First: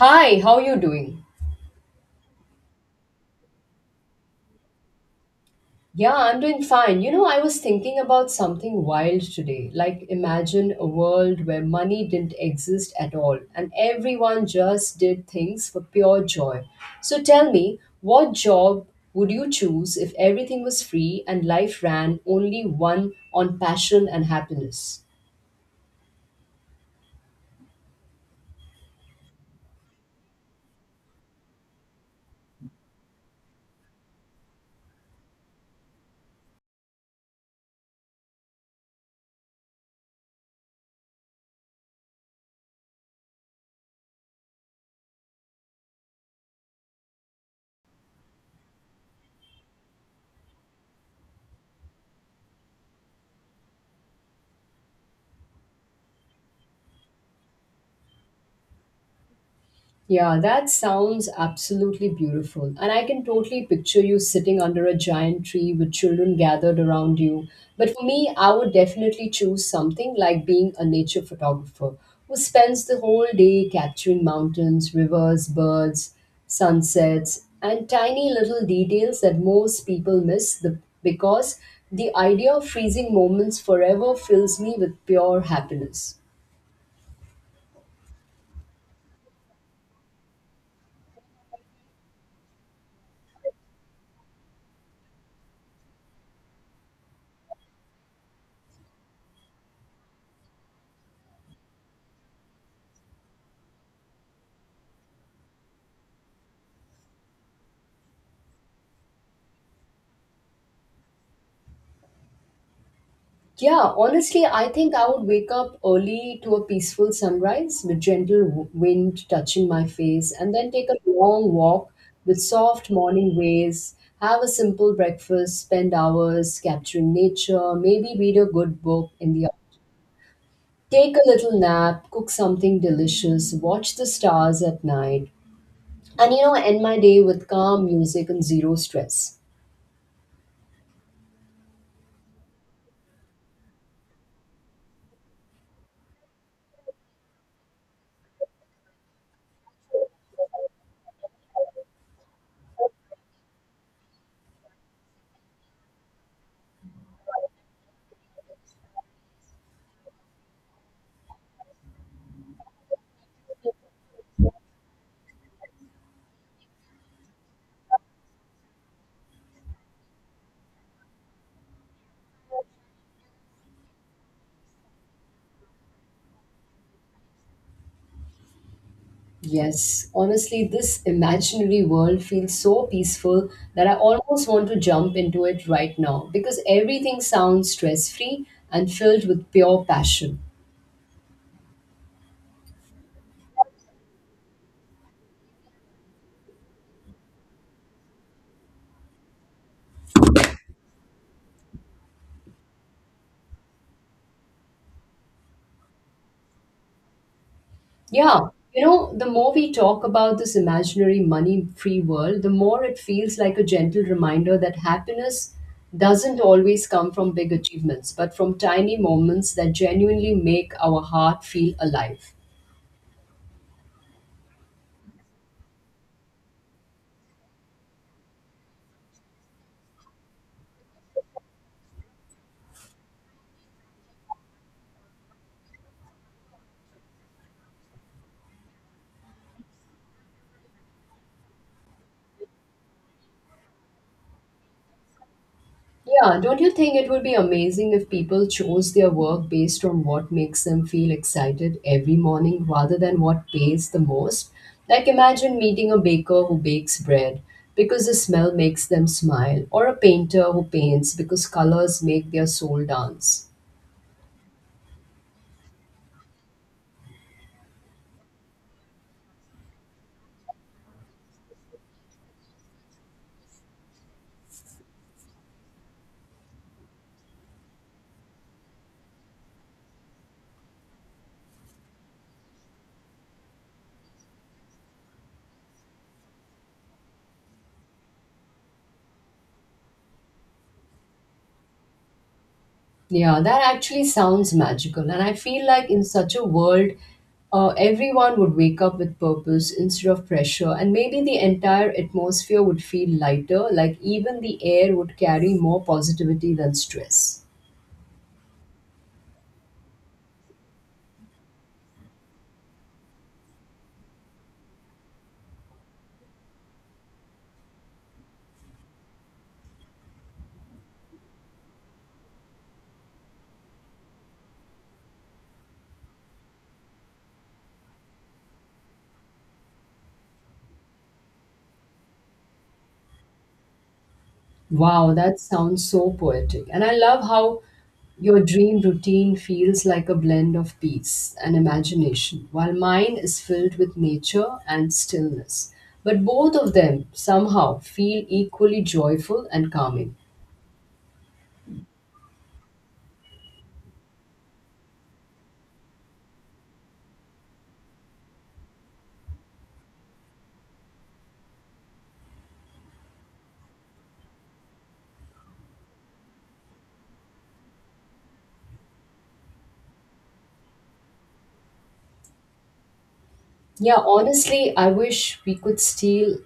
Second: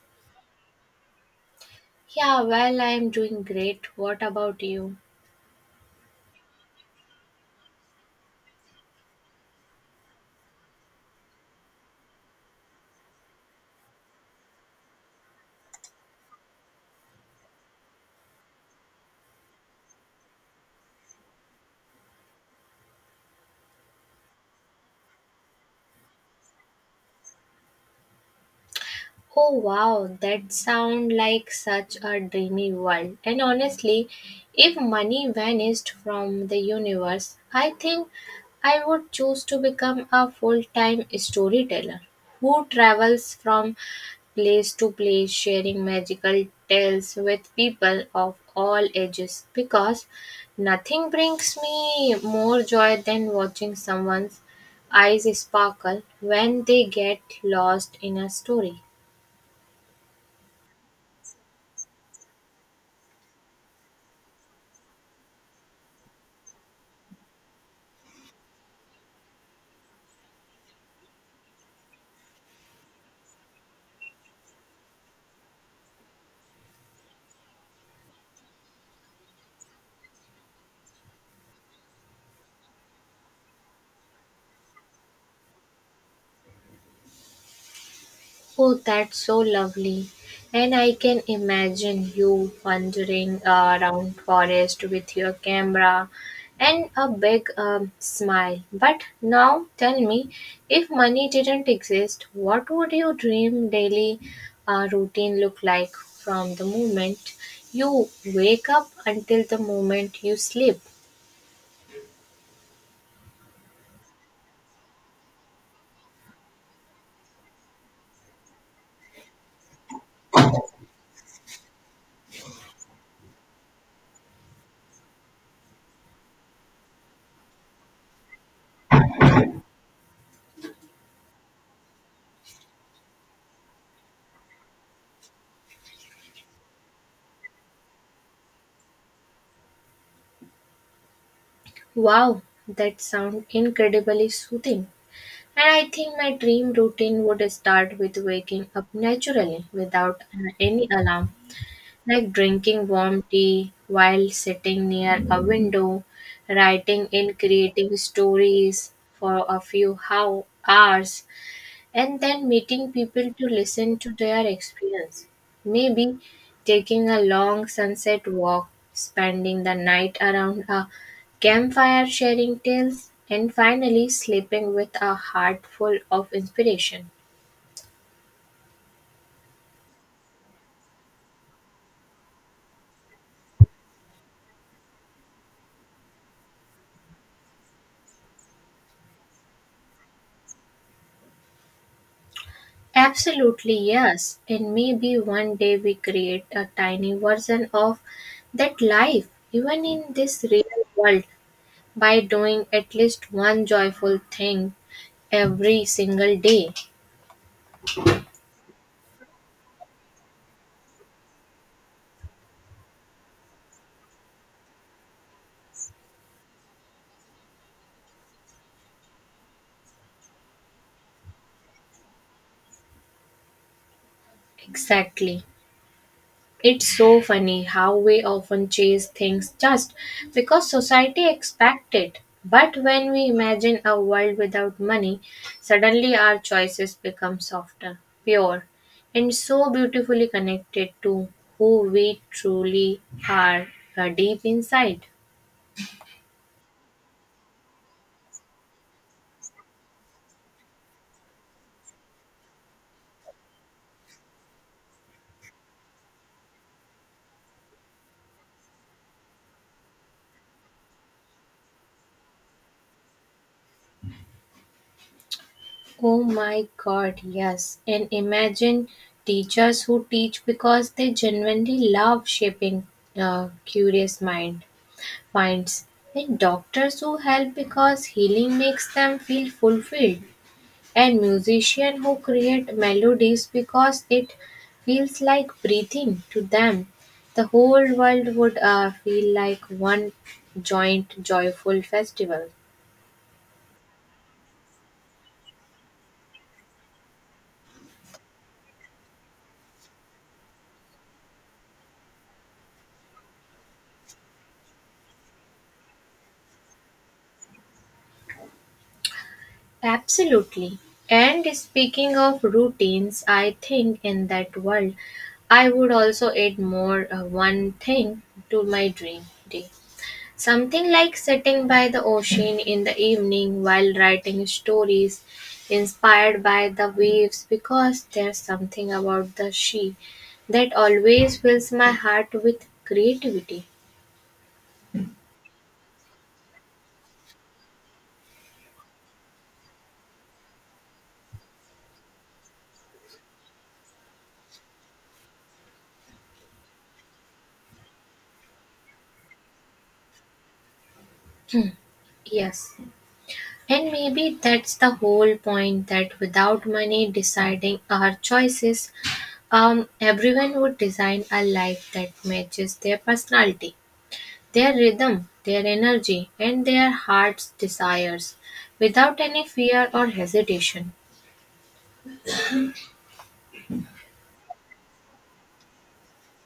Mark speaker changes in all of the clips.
Speaker 1: Hi, how you doing?
Speaker 2: Yeah, well, I'm doing great. What about you?
Speaker 1: Yeah, I'm doing fine. You know, I was thinking about something wild today. Like, imagine a world where money didn't exist at all and everyone just did things for pure joy. So tell me, what job would you choose if everything was free and life ran only one on passion and happiness?
Speaker 2: Oh wow, that sounds like such a dreamy world. And honestly, if money vanished from the universe, I think I would choose to become a full time storyteller who travels from place to place sharing magical tales with people of all ages because nothing brings me more joy than watching someone's eyes sparkle when they get lost in a story.
Speaker 1: Yeah, that sounds absolutely beautiful. And I can totally picture you sitting under a giant tree with children gathered around you. But for me, I would definitely choose something like being a nature photographer who spends the whole day capturing mountains, rivers, birds, sunsets, and tiny little details that most people miss the, because the idea of freezing moments forever fills me with pure happiness.
Speaker 2: Oh, that's so lovely. And I can imagine you wandering around forest with your camera and a big smile. But now tell me, if money didn't exist, what would your dream daily routine look like from the moment you wake up until the moment you sleep?
Speaker 1: Yeah, honestly, I think I would wake up early to a peaceful sunrise with gentle wind touching my face, and then take a long walk with soft morning waves, have a simple breakfast, spend hours capturing nature, maybe read a good book in the take a little nap, cook something delicious, watch the stars at night, and you know, end my day with calm music and zero stress.
Speaker 2: Wow, that sounds incredibly soothing. And I think my dream routine would start with waking up naturally without any alarm, like drinking warm tea while sitting near a window, writing and creating stories for a few how hours, and then meeting people to listen to their experience. Maybe taking a long sunset walk, spending the night around a campfire sharing tales, and finally sleeping with a heart full of inspiration.
Speaker 1: Yes, honestly, this imaginary world feels so peaceful that I almost want to jump into it right now because everything sounds stress free and filled with pure passion.
Speaker 2: Absolutely, yes. And maybe one day we create a tiny version of that life, even in this real world, by doing at least one joyful thing every single day.
Speaker 1: Yeah, you know, the more we talk about this imaginary money free world, the more it feels like a gentle reminder that happiness doesn't always come from big achievements, but from tiny moments that genuinely make our heart feel alive.
Speaker 2: Exactly. It's so funny how we often chase things just because society expects it. But when we imagine a world without money, suddenly our choices become softer, pure, and so beautifully connected to who we truly are deep inside.
Speaker 1: Yeah, don't you think it would be amazing if people chose their work based on what makes them feel excited every morning rather than what pays the most? Like, imagine meeting a baker who bakes bread because the smell makes them smile, or a painter who paints because colors make their soul dance.
Speaker 2: Oh my god, yes. And imagine teachers who teach because they genuinely love shaping a curious mind. Finds That doctors who help because healing makes them feel fulfilled, and musicians who create melodies because it feels like breathing to them. The whole world would feel like one joint joyful festival.
Speaker 1: Yeah, that actually sounds magical. And I feel like in such a world, everyone would wake up with purpose instead of pressure. And maybe the entire atmosphere would feel lighter, like even the air would carry more positivity than stress.
Speaker 2: Absolutely. And speaking of routines, I think in that world I would also add more one thing to my dream day. Something like sitting by the ocean in the evening while writing stories inspired by the waves, because there's something about the sea that always fills my heart with creativity.
Speaker 1: Wow, that sounds so poetic. And I love how your dream routine feels like a blend of peace and imagination, while mine is filled with nature and stillness. But both of them somehow feel equally joyful and calming.
Speaker 2: Yes, and maybe that's the whole point, that without money deciding our choices, everyone would design a life that matches their personality. Their rhythm, their energy, and their heart's desires, without any fear or hesitation.
Speaker 1: Yeah, honestly, I wish we could steal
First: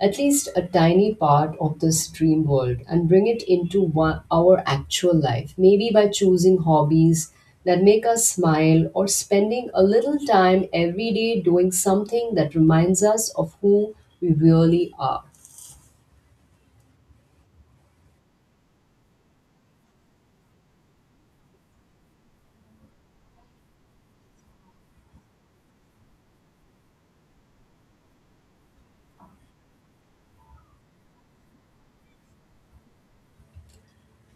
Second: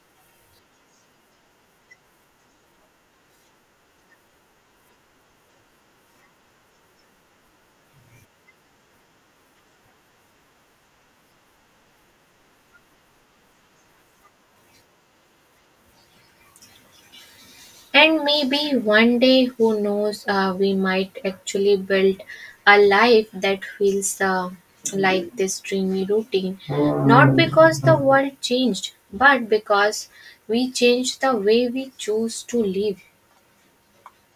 Speaker 1: at least a tiny part of this dream world and bring it into one, our actual life. Maybe by choosing hobbies that make us smile or spending a little time every day doing something that reminds us of who we really are.
Speaker 2: And maybe one day, who knows, we might actually build a life that feels like this dreamy routine. Not because the world changed, but because we changed the way we choose to live.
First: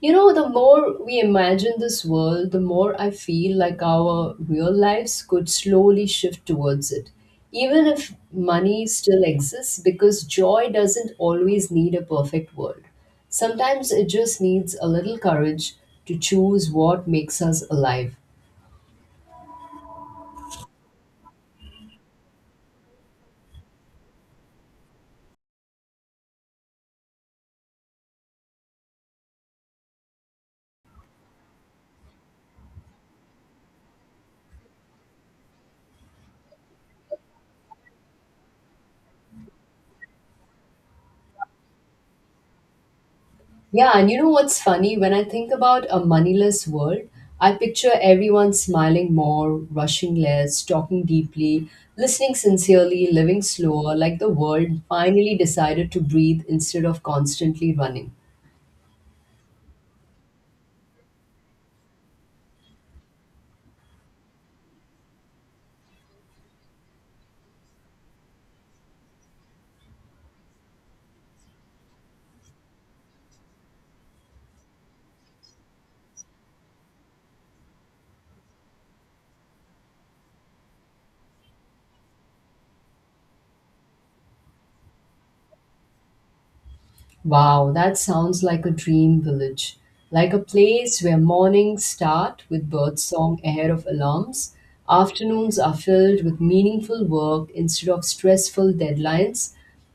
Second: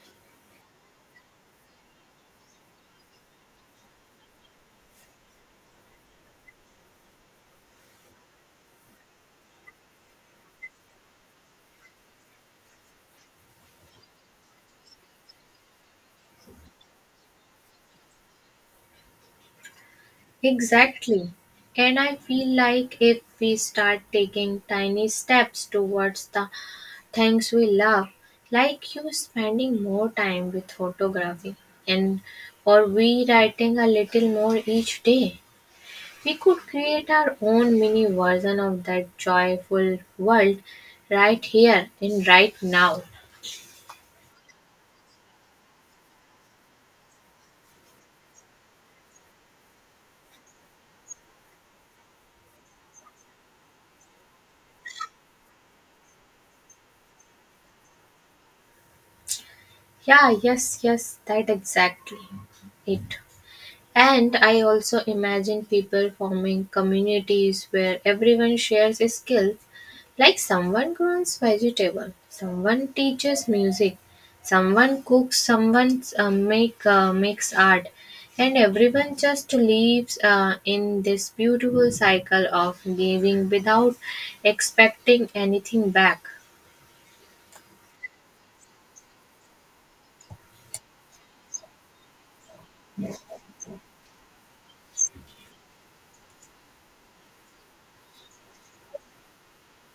Speaker 1: You know, the more we imagine this world, the more I feel like our real lives could slowly shift towards it. Even if money still exists, because joy doesn't always need a perfect world. Sometimes it just needs a little courage to choose what makes us alive.
Speaker 2: Exactly. And I feel like if we start taking tiny steps towards the things we love, like you spending more time with photography, and or we writing a little more each day, we could create our own mini version of that joyful world, right here and right now.
Speaker 1: Yeah, and you know what's funny? When I think about a moneyless world, I picture everyone smiling more, rushing less, talking deeply, listening sincerely, living slower, like the world finally decided to breathe instead of constantly running.
Speaker 2: Yeah, yes, yes, that exactly it. And I also imagine people forming communities where everyone shares a skill. Like someone grows vegetable, someone teaches music, someone cooks, someone makes art, and everyone just lives in this beautiful cycle of giving without expecting anything back.
Speaker 1: Wow, that sounds like a dream village. Like a place where mornings start with birdsong ahead of alarms, afternoons are filled with meaningful work instead of stressful deadlines,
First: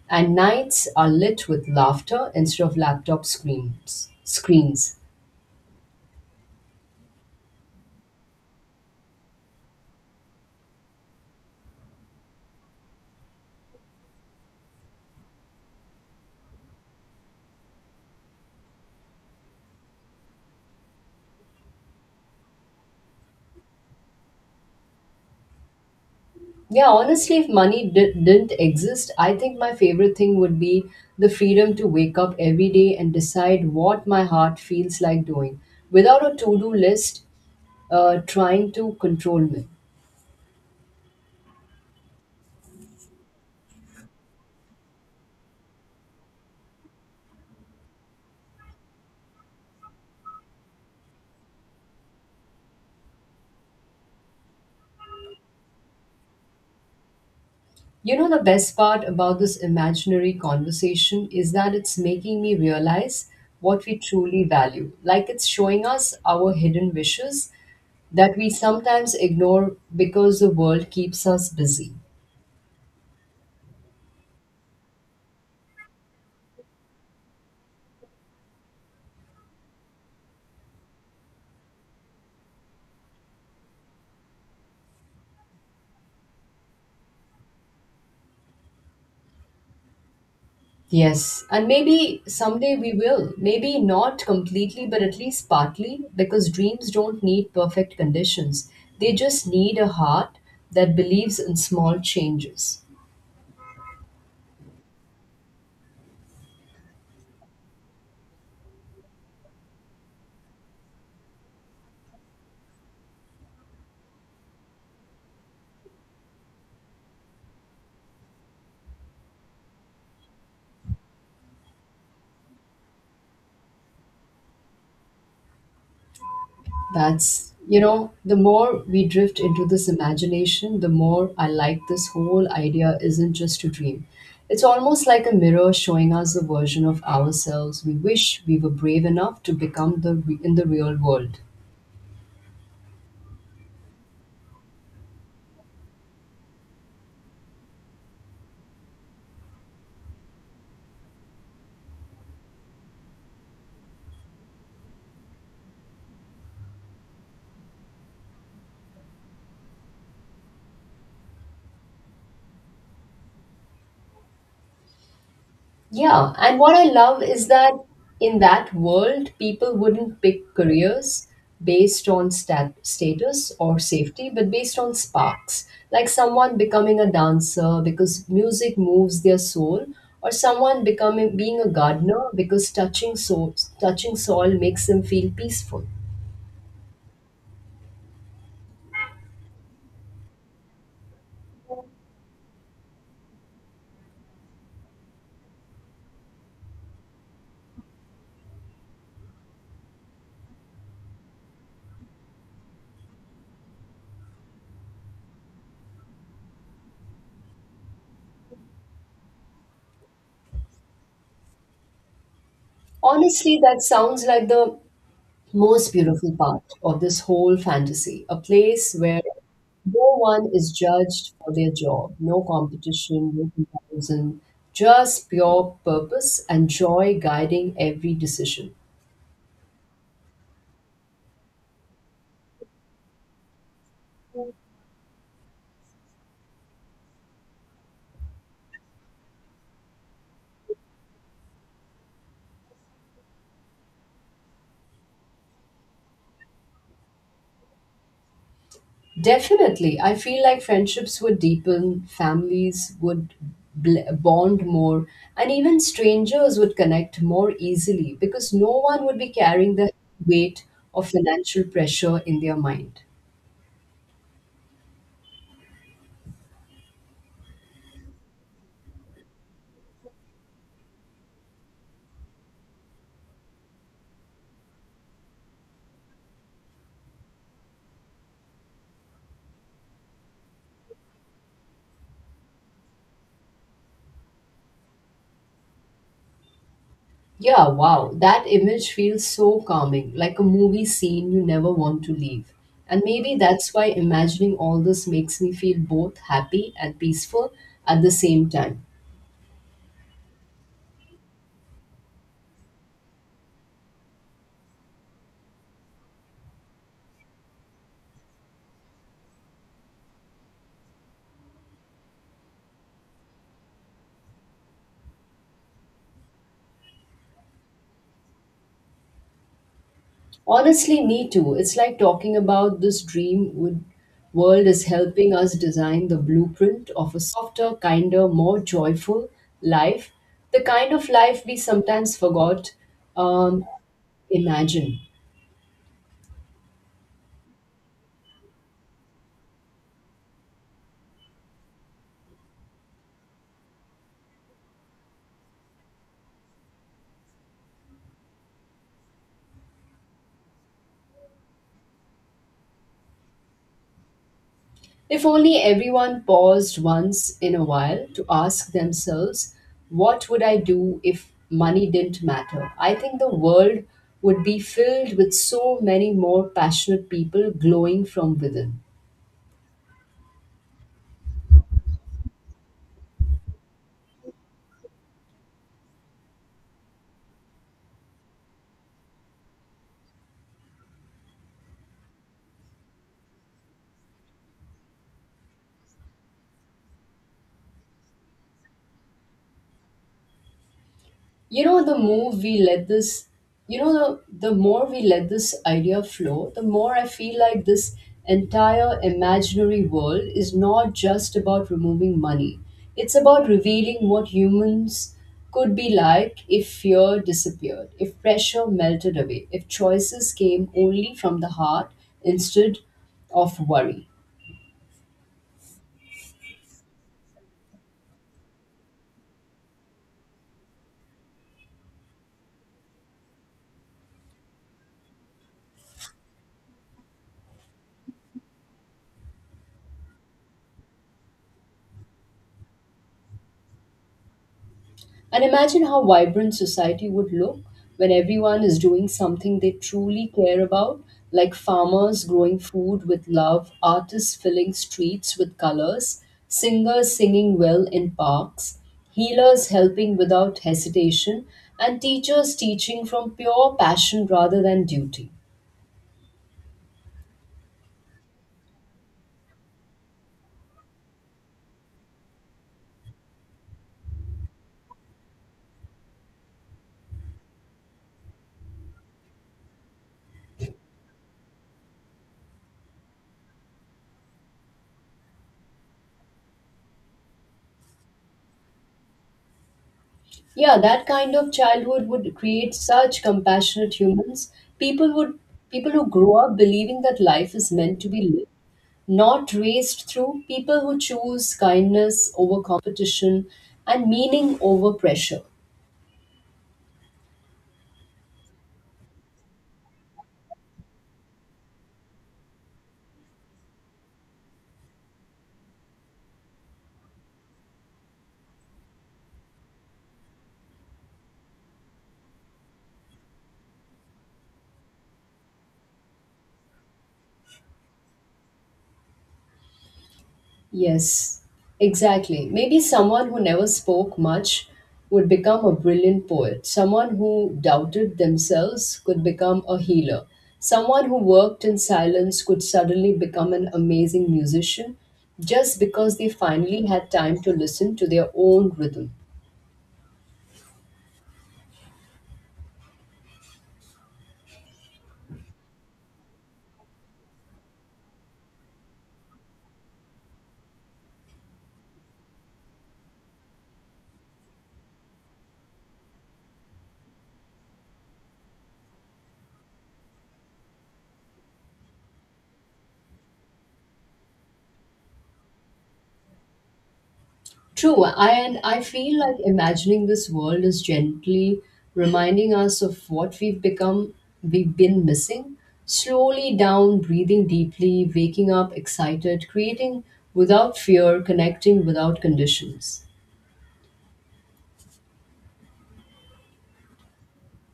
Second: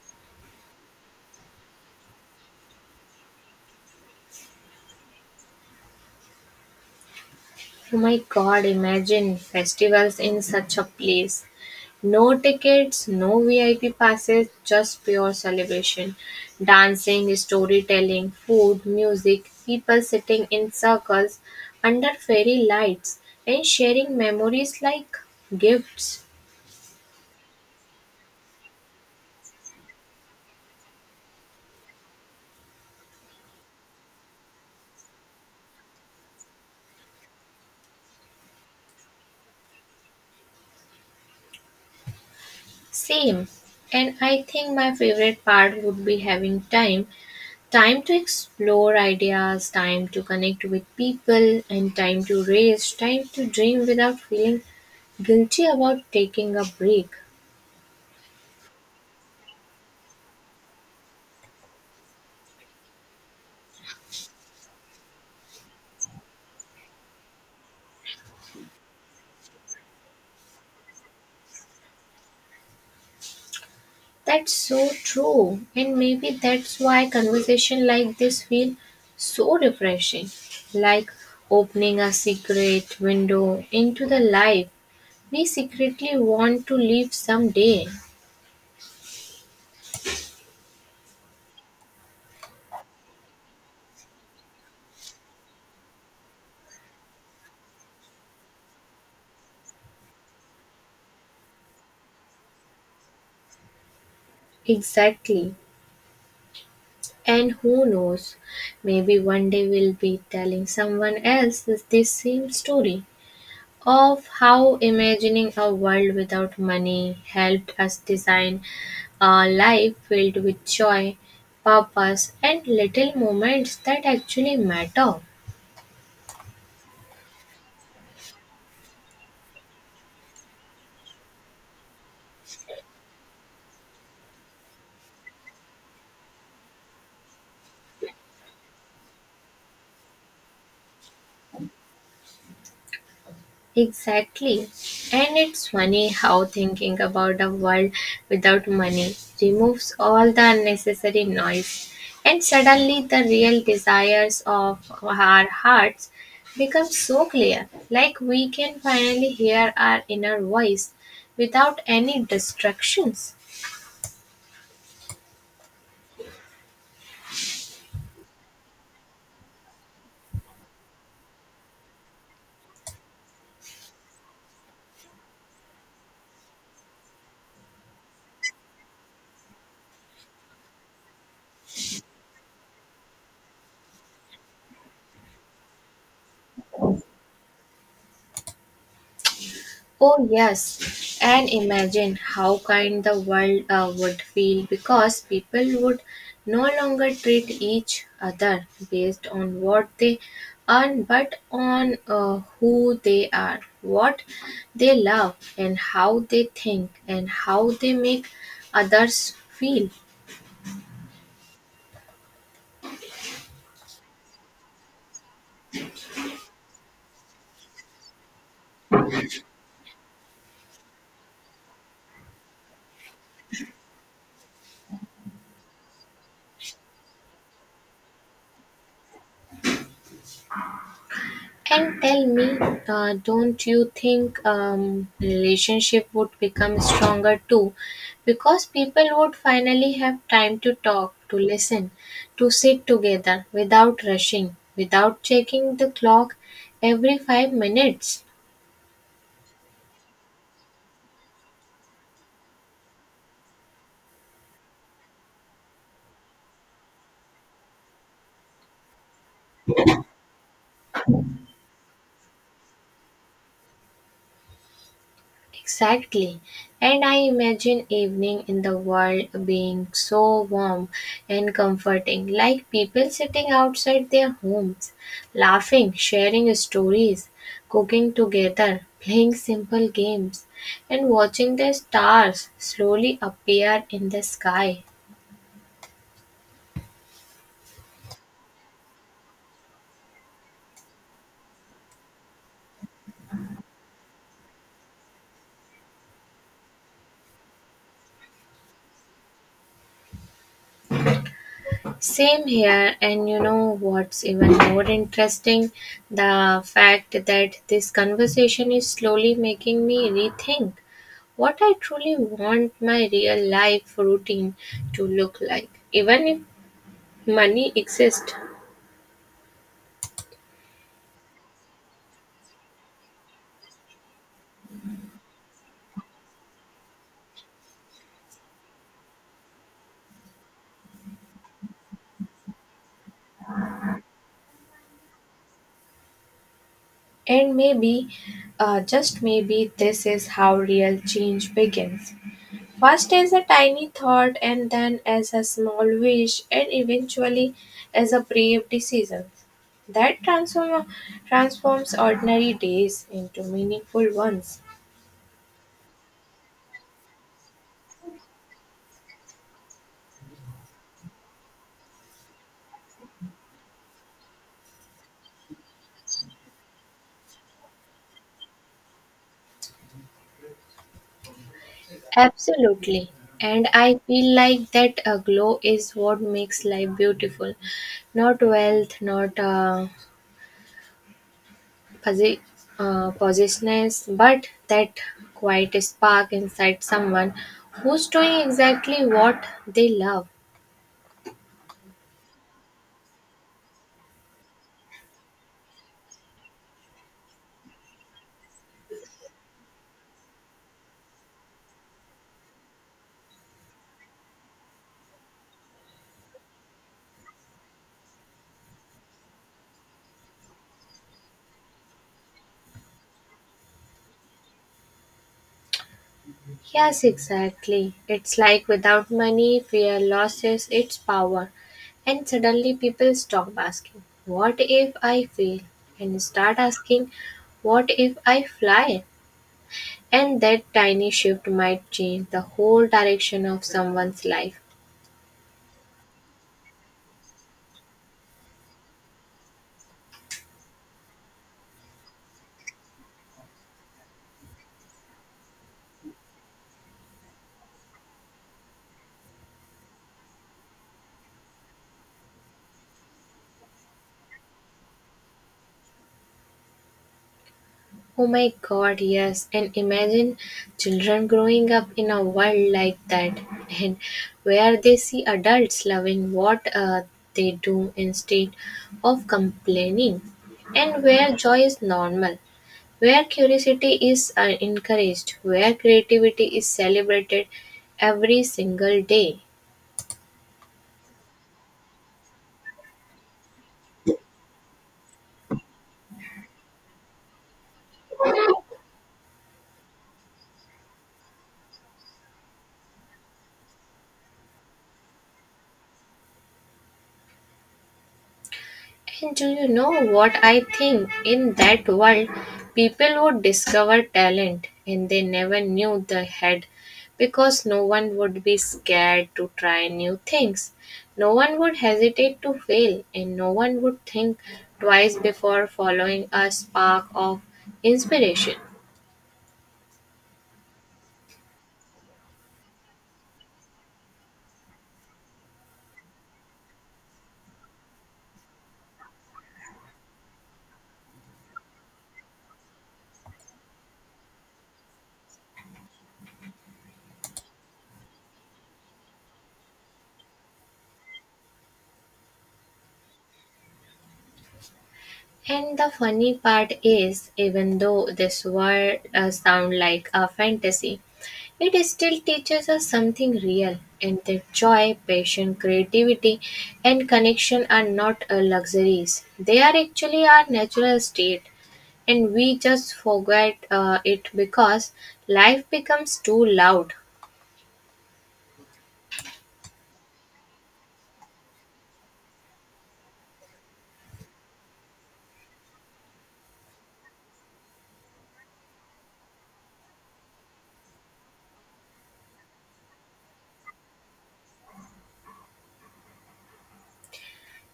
Speaker 1: and nights are lit with laughter instead of laptop screens. Screens.
Speaker 2: Oh my God! Imagine festivals in such a place. No tickets, no VIP passes, just pure celebration. Dancing, storytelling, food, music, people sitting in circles under fairy lights and sharing memories like gifts.
Speaker 1: Yeah, honestly, if money didn't exist, I think my favorite thing would be the freedom to wake up every day and decide what my heart feels like doing without a to do list trying to control me.
Speaker 2: Same. And I think my favorite part would be having time to explore ideas, time to connect with people, and time to rest, time to dream without feeling guilty about taking a break.
Speaker 1: You know, the best part about this imaginary conversation is that it's making me realize what we truly value. Like it's showing us our hidden wishes that we sometimes ignore because the world keeps us busy.
Speaker 2: That's so true, and maybe that's why conversation like this feel so refreshing, like opening a secret window into the life we secretly want to live someday.
Speaker 1: Yes, and maybe someday we will. Maybe not completely, but at least partly, because dreams don't need perfect conditions. They just need a heart that believes in small changes.
Speaker 2: Exactly. And who knows, maybe one day we'll be telling someone else this same story, of how imagining a world without money helped us design a life filled with joy, purpose, and little moments that actually matter.
Speaker 1: That's, you know, the more we drift into this imagination, the more I like this whole idea isn't just a dream. It's almost like a mirror showing us a version of ourselves we wish we were brave enough to become the in the real world.
Speaker 2: Exactly. And it's funny how thinking about a world without money removes all the unnecessary noise, and suddenly the real desires of our hearts become so clear, like we can finally hear our inner voice without any distractions.
Speaker 1: Yeah, and what I love is that in that world, people wouldn't pick careers based on status or safety, but based on sparks, like someone becoming a dancer because music moves their soul, or someone becoming being a gardener because touching touching soil makes them feel peaceful.
Speaker 2: Oh, yes. And imagine how kind the world would feel, because people would no longer treat each other based on what they earn, but on who they are, what they love, and how they think, and how they make others feel.
Speaker 1: Honestly, that sounds like the most beautiful part of this whole fantasy a place where no one is judged for their job, no competition, no comparison, just pure purpose and joy guiding every decision.
Speaker 2: And tell me, don't you think relationship would become stronger too? Because people would finally have time to talk, to listen, to sit together without rushing, without checking the clock every 5 minutes.
Speaker 1: Definitely, I feel like friendships would deepen, families would bond more, and even strangers would connect more easily because no one would be carrying the weight of financial pressure in their mind.
Speaker 2: Exactly. And I imagine evening in the world being so warm and comforting, like people sitting outside their homes, laughing, sharing stories, cooking together, playing simple games, and watching the stars slowly appear in the sky.
Speaker 1: Yeah, wow. That image feels so calming, like a movie scene you never want to leave. And maybe that's why imagining all this makes me feel both happy and peaceful at the same time.
Speaker 2: Same here, and you know what's even more interesting? The fact that this conversation is slowly making me rethink what I truly want my real life routine to look like, even if money exists.
Speaker 1: Honestly, me too. It's like talking about this dream would world is helping us design the blueprint of a softer, kinder, more joyful life, the kind of life we sometimes forgot um, imagine.
Speaker 2: And maybe, just maybe, this is how real change begins. First, as a tiny thought, and then as a small wish, and eventually as a brave decision that transforms ordinary days into meaningful ones.
Speaker 1: If only everyone paused once in a while to ask themselves, what would I do if money didn't matter? I think the world would be filled with so many more passionate people glowing from within.
Speaker 2: Absolutely. And I feel like that glow is what makes life beautiful. Not wealth, not posi- possessiveness, but that quiet spark inside someone who's doing exactly what they love.
Speaker 1: You know the more we let this you know The more we let this idea flow, the more I feel like this entire imaginary world is not just about removing money. It's about revealing what humans could be like if fear disappeared, if pressure melted away, if choices came only from the heart instead of worry.
Speaker 2: Yes, exactly. It's like without money, fear loses its power. And suddenly people stop asking, "What if I fail?" and start asking, "What if I fly?" And that tiny shift might change the whole direction of someone's life.
Speaker 1: And imagine how vibrant society would look when everyone is doing something they truly care about, like farmers growing food with love, artists filling streets with colors, singers singing well in parks, healers helping without hesitation, and teachers teaching from pure passion rather than duty.
Speaker 2: Oh my god, yes. And imagine children growing up in a world like that and where they see adults loving what they do instead of complaining, and where joy is normal, where curiosity is encouraged, where creativity is celebrated every single day.
Speaker 1: Yeah, that kind of childhood would create such compassionate humans. People would People who grow up believing that life is meant to be lived not raised through people who choose kindness over competition and meaning over pressure.
Speaker 2: And do you know what I think? In that world, people would discover talent and they never knew they had, because no one would be scared to try new things. No one would hesitate to fail, and no one would think twice before following a spark of inspiration.
Speaker 1: Yes, exactly. Maybe someone who never spoke much would become a brilliant poet. Someone who doubted themselves could become a healer. Someone who worked in silence could suddenly become an amazing musician just because they finally had time to listen to their own rhythm.
Speaker 2: And the funny part is, even though this world sound like a fantasy, it still teaches us something real, and that joy, passion, creativity, and connection are not a luxuries. They are actually our natural state, and we just forget it because life becomes too loud.
Speaker 1: True, and I feel like imagining this world is gently reminding us of what we've been missing. Slowly down, breathing deeply, waking up excited, creating without fear, connecting without conditions.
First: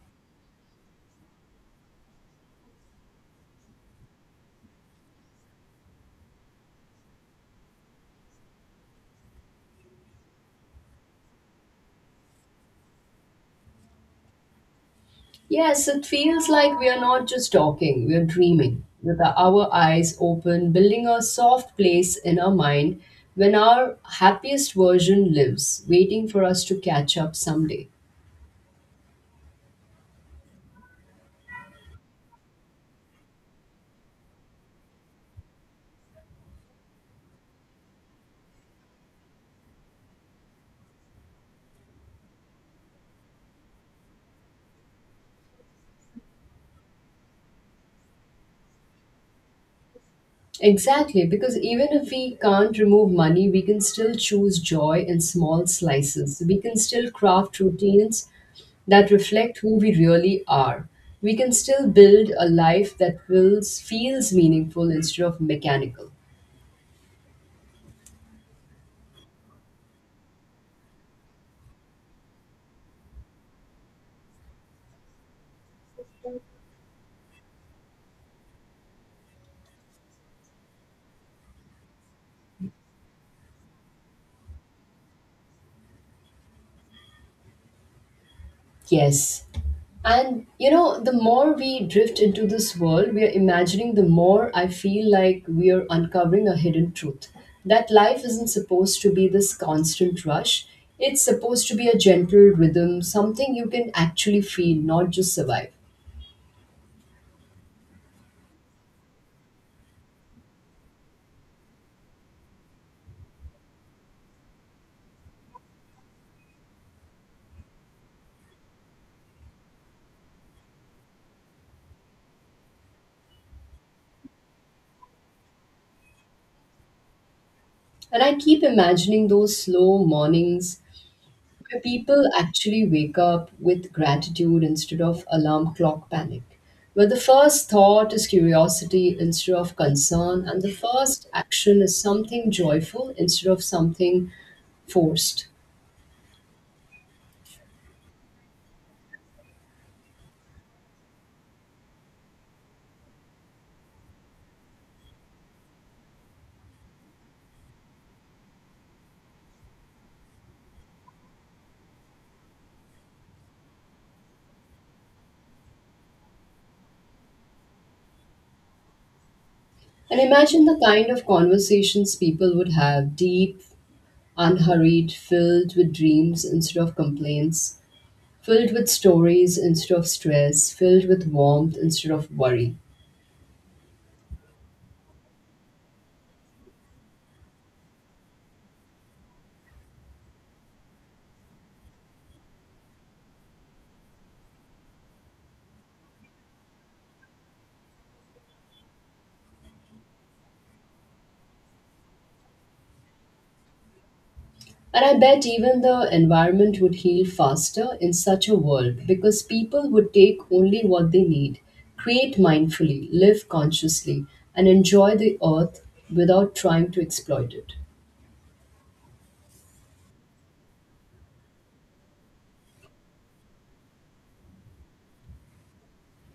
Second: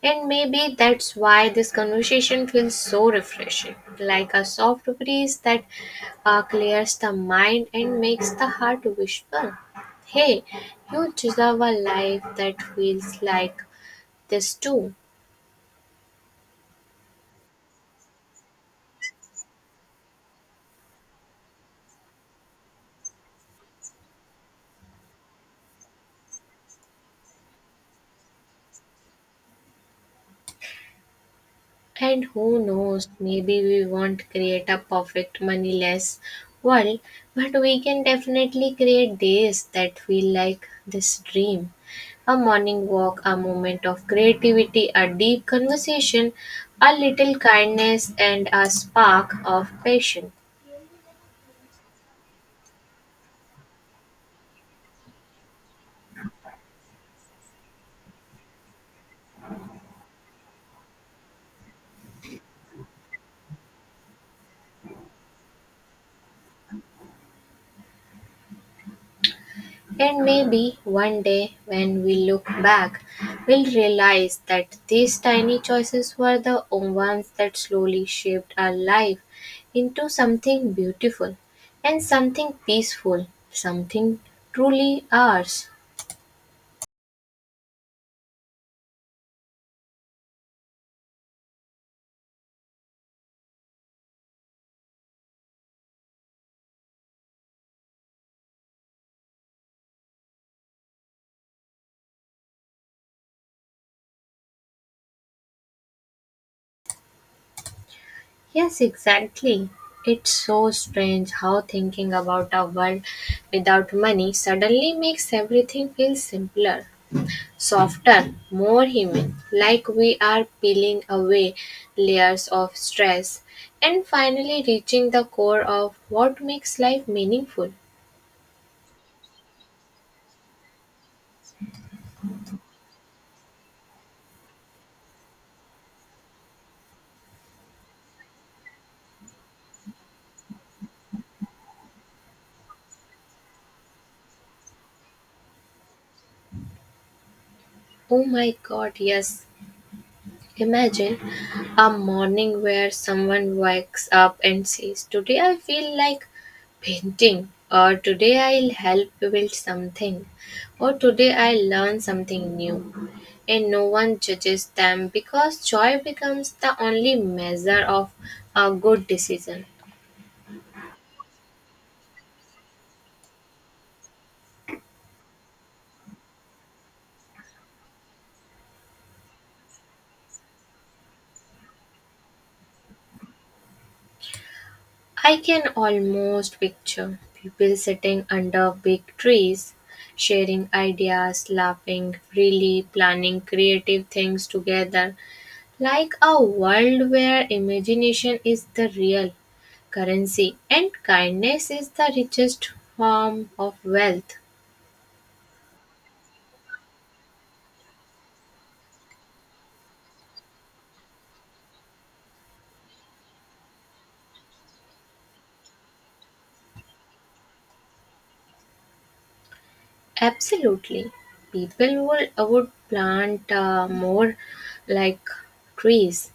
Speaker 2: And maybe that's why this conversation feels so refreshing, like a soft breeze that clears the mind and makes the heart whisper. Hey, you deserve a life that feels like this too.
Speaker 1: Yes, it feels like we are not just talking, we are dreaming with our eyes open, building a soft place in our mind when our happiest version lives, waiting for us to catch up someday.
Speaker 2: And who knows, maybe we won't create a perfect moneyless world, but we can definitely create days that feel like this dream. A morning walk, a moment of creativity, a deep conversation, a little kindness, and a spark of passion.
Speaker 1: Exactly, because even if we can't remove money, we can still choose joy in small slices. We can still craft routines that reflect who we really are. We can still build a life that feels meaningful instead of mechanical.
Speaker 2: And maybe one day, when we look back, we'll realize that these tiny choices were the ones that slowly shaped our life into something beautiful, and something peaceful, something truly ours.
Speaker 1: Yes, and you know, the more we drift into this world we are imagining, the more I feel like we are uncovering a hidden truth. That life isn't supposed to be this constant rush, it's supposed to be a gentle rhythm, something you can actually feel, not just survive.
Speaker 2: Yes, exactly. It's so strange how thinking about a world without money suddenly makes everything feel simpler. Softer, more human, like we are peeling away layers of stress and finally reaching the core of what makes life meaningful.
Speaker 1: And I keep imagining those slow mornings where people actually wake up with gratitude instead of alarm clock panic. Where the first thought is curiosity instead of concern, and the first action is something joyful instead of something forced.
Speaker 2: Oh my god, yes. Imagine a morning where someone wakes up and says, "Today I feel like painting," or "Today I'll help build something," or "Today I'll learn something new." And no one judges them because joy becomes the only measure of a good decision.
Speaker 1: And imagine the kind of conversations people would have deep, unhurried, filled with dreams instead of complaints, filled with stories instead of stress, filled with warmth instead of worry.
Speaker 2: I can almost picture people sitting under big trees, sharing ideas, laughing freely, planning creative things together, like a world where imagination is the real currency and kindness is the richest form of wealth.
Speaker 1: And I bet even the environment would heal faster in such a world because people would take only what they need, create mindfully, live consciously, and enjoy the earth without trying to exploit it.
Speaker 2: Absolutely. People would plant more like trees,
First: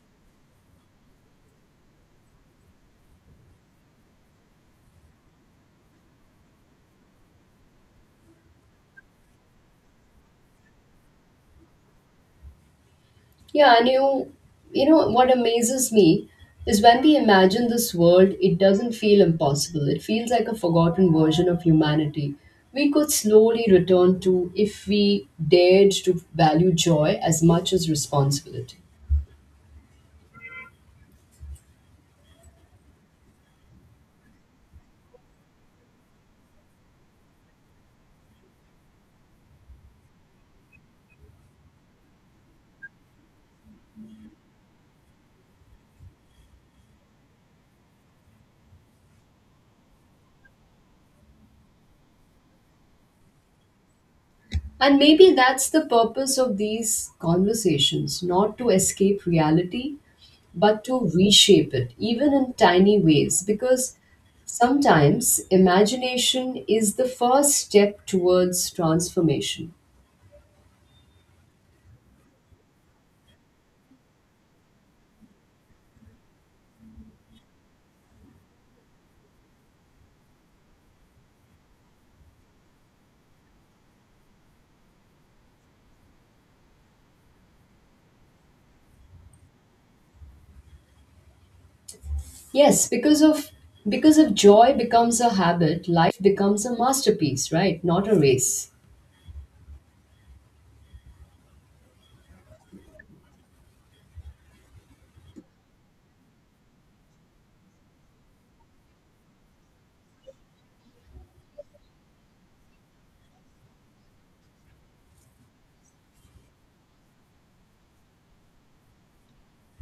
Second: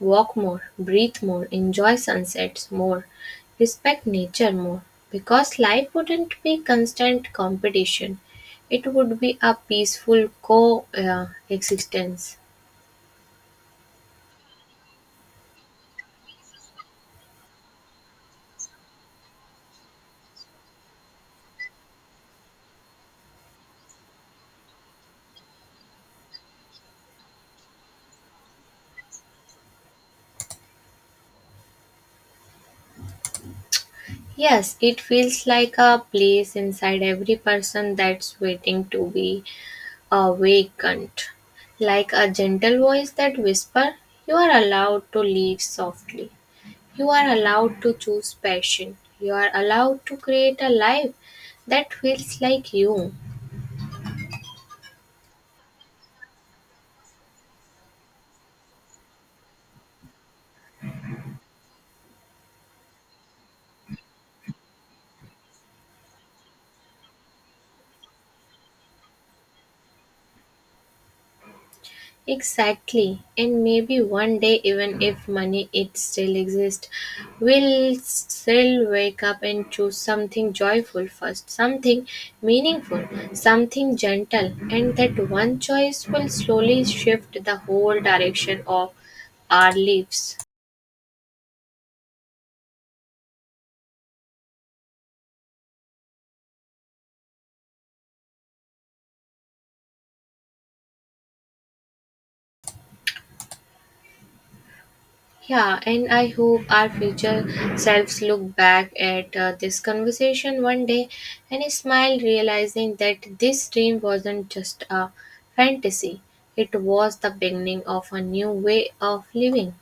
Speaker 2: walk more, breathe more, enjoy sunsets more, respect nature more. Because life wouldn't be constant competition, it would be a peaceful co existence.
Speaker 1: Yeah, you know, what amazes me is when we imagine this world, it doesn't feel impossible. It feels like a forgotten version of humanity. We could slowly return to if we dared to value joy as much as responsibility.
Speaker 2: Yes, it feels like a place inside every person that's waiting to be awakened, like a gentle voice that whispers, "You are allowed to live softly. You are allowed to choose passion. You are allowed to create a life that feels like you."
Speaker 1: And maybe that's the purpose of these conversations not to escape reality, but to reshape it, even in tiny ways. Because sometimes imagination is the first step towards transformation.
Speaker 2: Exactly. And maybe one day, even if money it still exists, we'll still wake up and choose something joyful first, something meaningful, something gentle. And that one choice will slowly shift the whole direction of our lives.
Speaker 1: Yes, because of joy becomes a habit, life becomes a masterpiece, right? Not a race.
Speaker 2: Yeah, and I hope our future selves look back at this conversation one day and smile, realizing that this dream wasn't just a fantasy, it was the beginning of a new way of living.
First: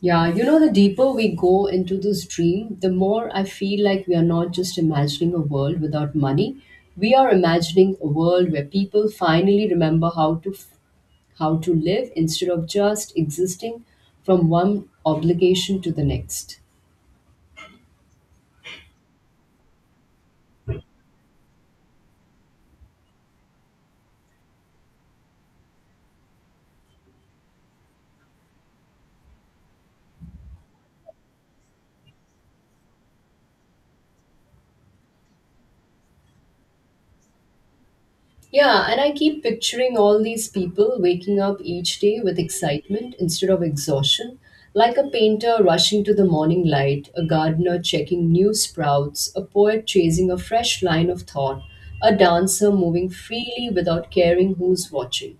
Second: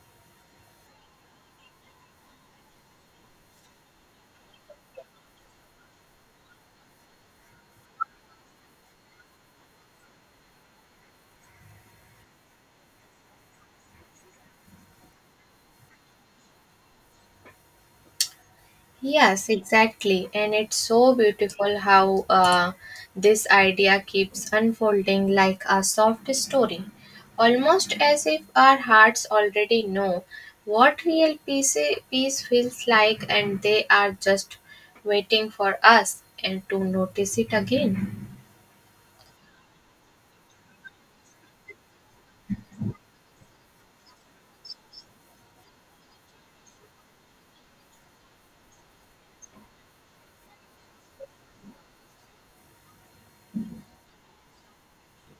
Speaker 1: Yeah, you know, the deeper we go into this dream, the more I feel like we are not just imagining a world without money. We are imagining a world where people finally remember how to live instead of just existing from one obligation to the next.
Speaker 2: Yes, exactly. And it's so beautiful how this idea keeps unfolding like a soft story, almost as if our hearts already know what real peace feels like, and they are just waiting for us and to notice it again.
Speaker 1: Yeah, and I keep picturing all these people waking up each day with excitement instead of exhaustion, like a painter rushing to the morning light, a gardener checking new sprouts, a poet chasing a fresh line of thought, a dancer moving freely without caring who's watching.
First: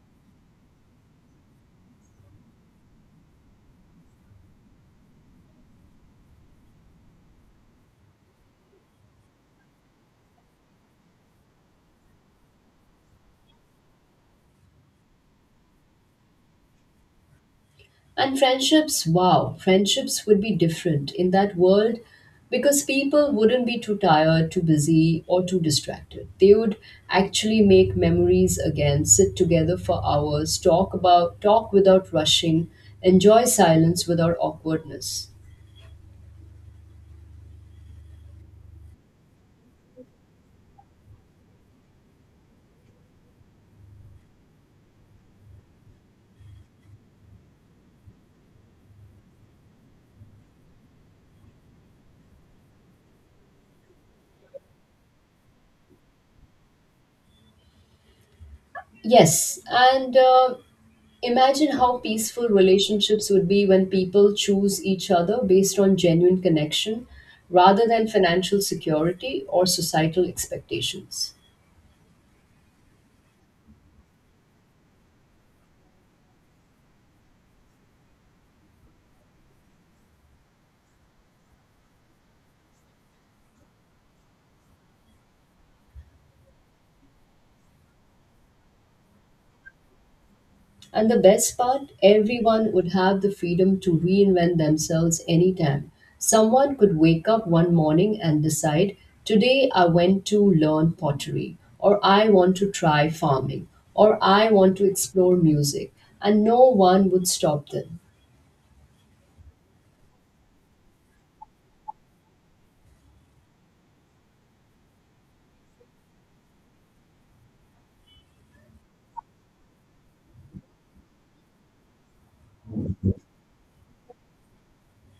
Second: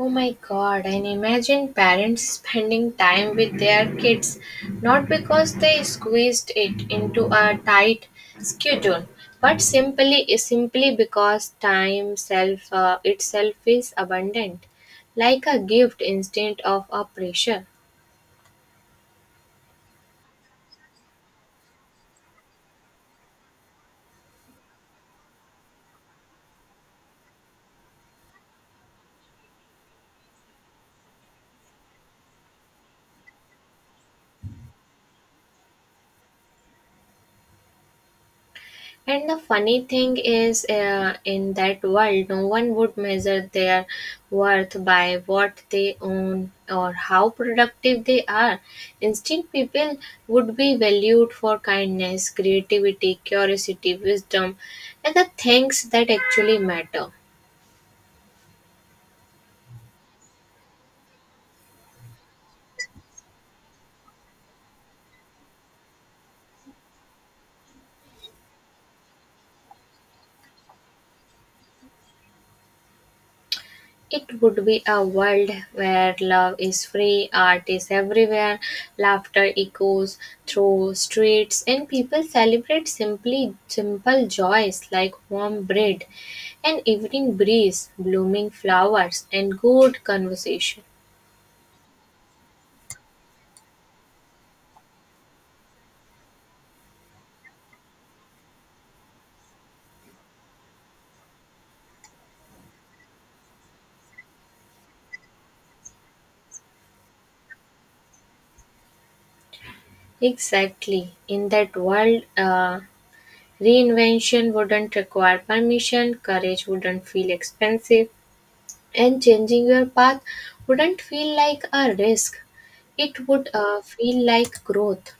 Speaker 2: Oh my god, and imagine parents spending time with their kids not because they squeezed it into a tight schedule, but simply because time self itself is abundant, like a gift instead of a pressure.
Speaker 1: And friendships, wow, friendships would be different in that world because people wouldn't be too tired, too busy, or too distracted. They would actually make memories again, sit together for hours, talk about talk without rushing, enjoy silence without awkwardness.
Speaker 2: And the funny thing is, in that world, no one would measure their worth by what they own or how productive they are. Instead, people would be valued for kindness, creativity, curiosity, wisdom, and the things that actually matter.
Speaker 1: Yes, and imagine how peaceful relationships would be when people choose each other based on genuine connection rather than financial security or societal expectations.
Speaker 2: It would be a world where love is free, art is everywhere, laughter echoes through streets, and people celebrate simply simple joys like warm bread, an evening breeze, blooming flowers, and good conversation.
Speaker 1: And the best part, everyone would have the freedom to reinvent themselves anytime. Someone could wake up one morning and decide, today I went to learn pottery, or I want to try farming, or I want to explore music, and no one would stop them.
Speaker 2: Exactly. In that world, reinvention wouldn't require permission, courage wouldn't feel expensive, and changing your path wouldn't feel like a risk. It would feel like growth.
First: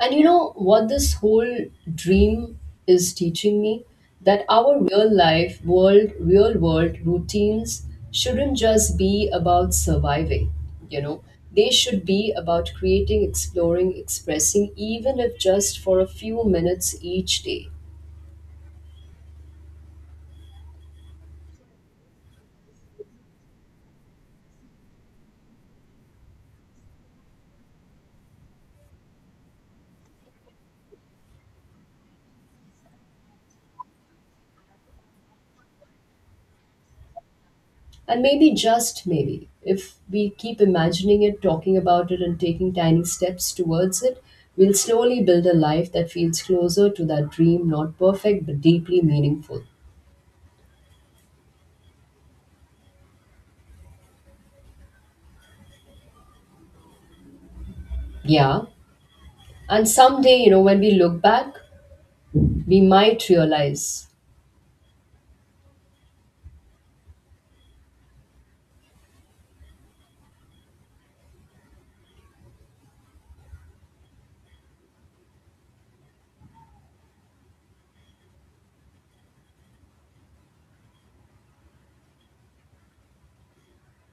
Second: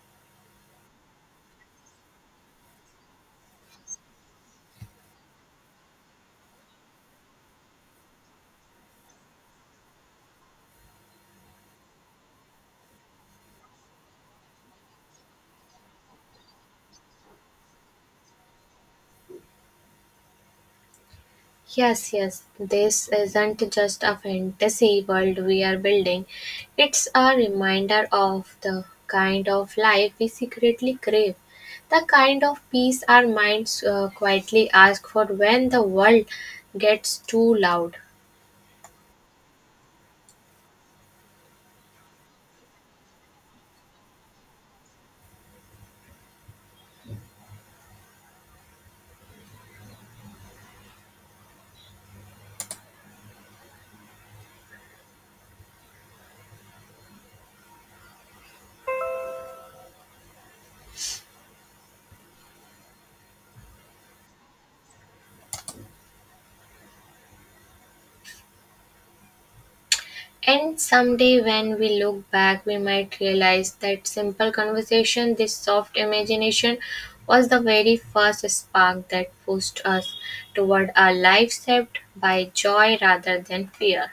Speaker 1: And you know what this whole dream is teaching me? That our real world routines shouldn't just be about surviving, you know. They should be about creating, exploring, expressing, even if just for a few minutes each day.
Speaker 2: Yes, yes, this isn't just a fantasy world we are building, it's a reminder of the kind of life we secretly crave, the kind of peace our minds quietly ask for when the world gets too loud.
Speaker 1: And maybe just maybe, if we keep imagining it, talking about it, and taking tiny steps towards it, we'll slowly build a life that feels closer to that dream, not perfect, but deeply meaningful. Yeah. And someday, you know, when we look back, we might realize
Speaker 2: And someday, when we look back, we might realize that simple conversation, this soft imagination, was the very first spark that pushed us toward a life shaped by joy rather than fear.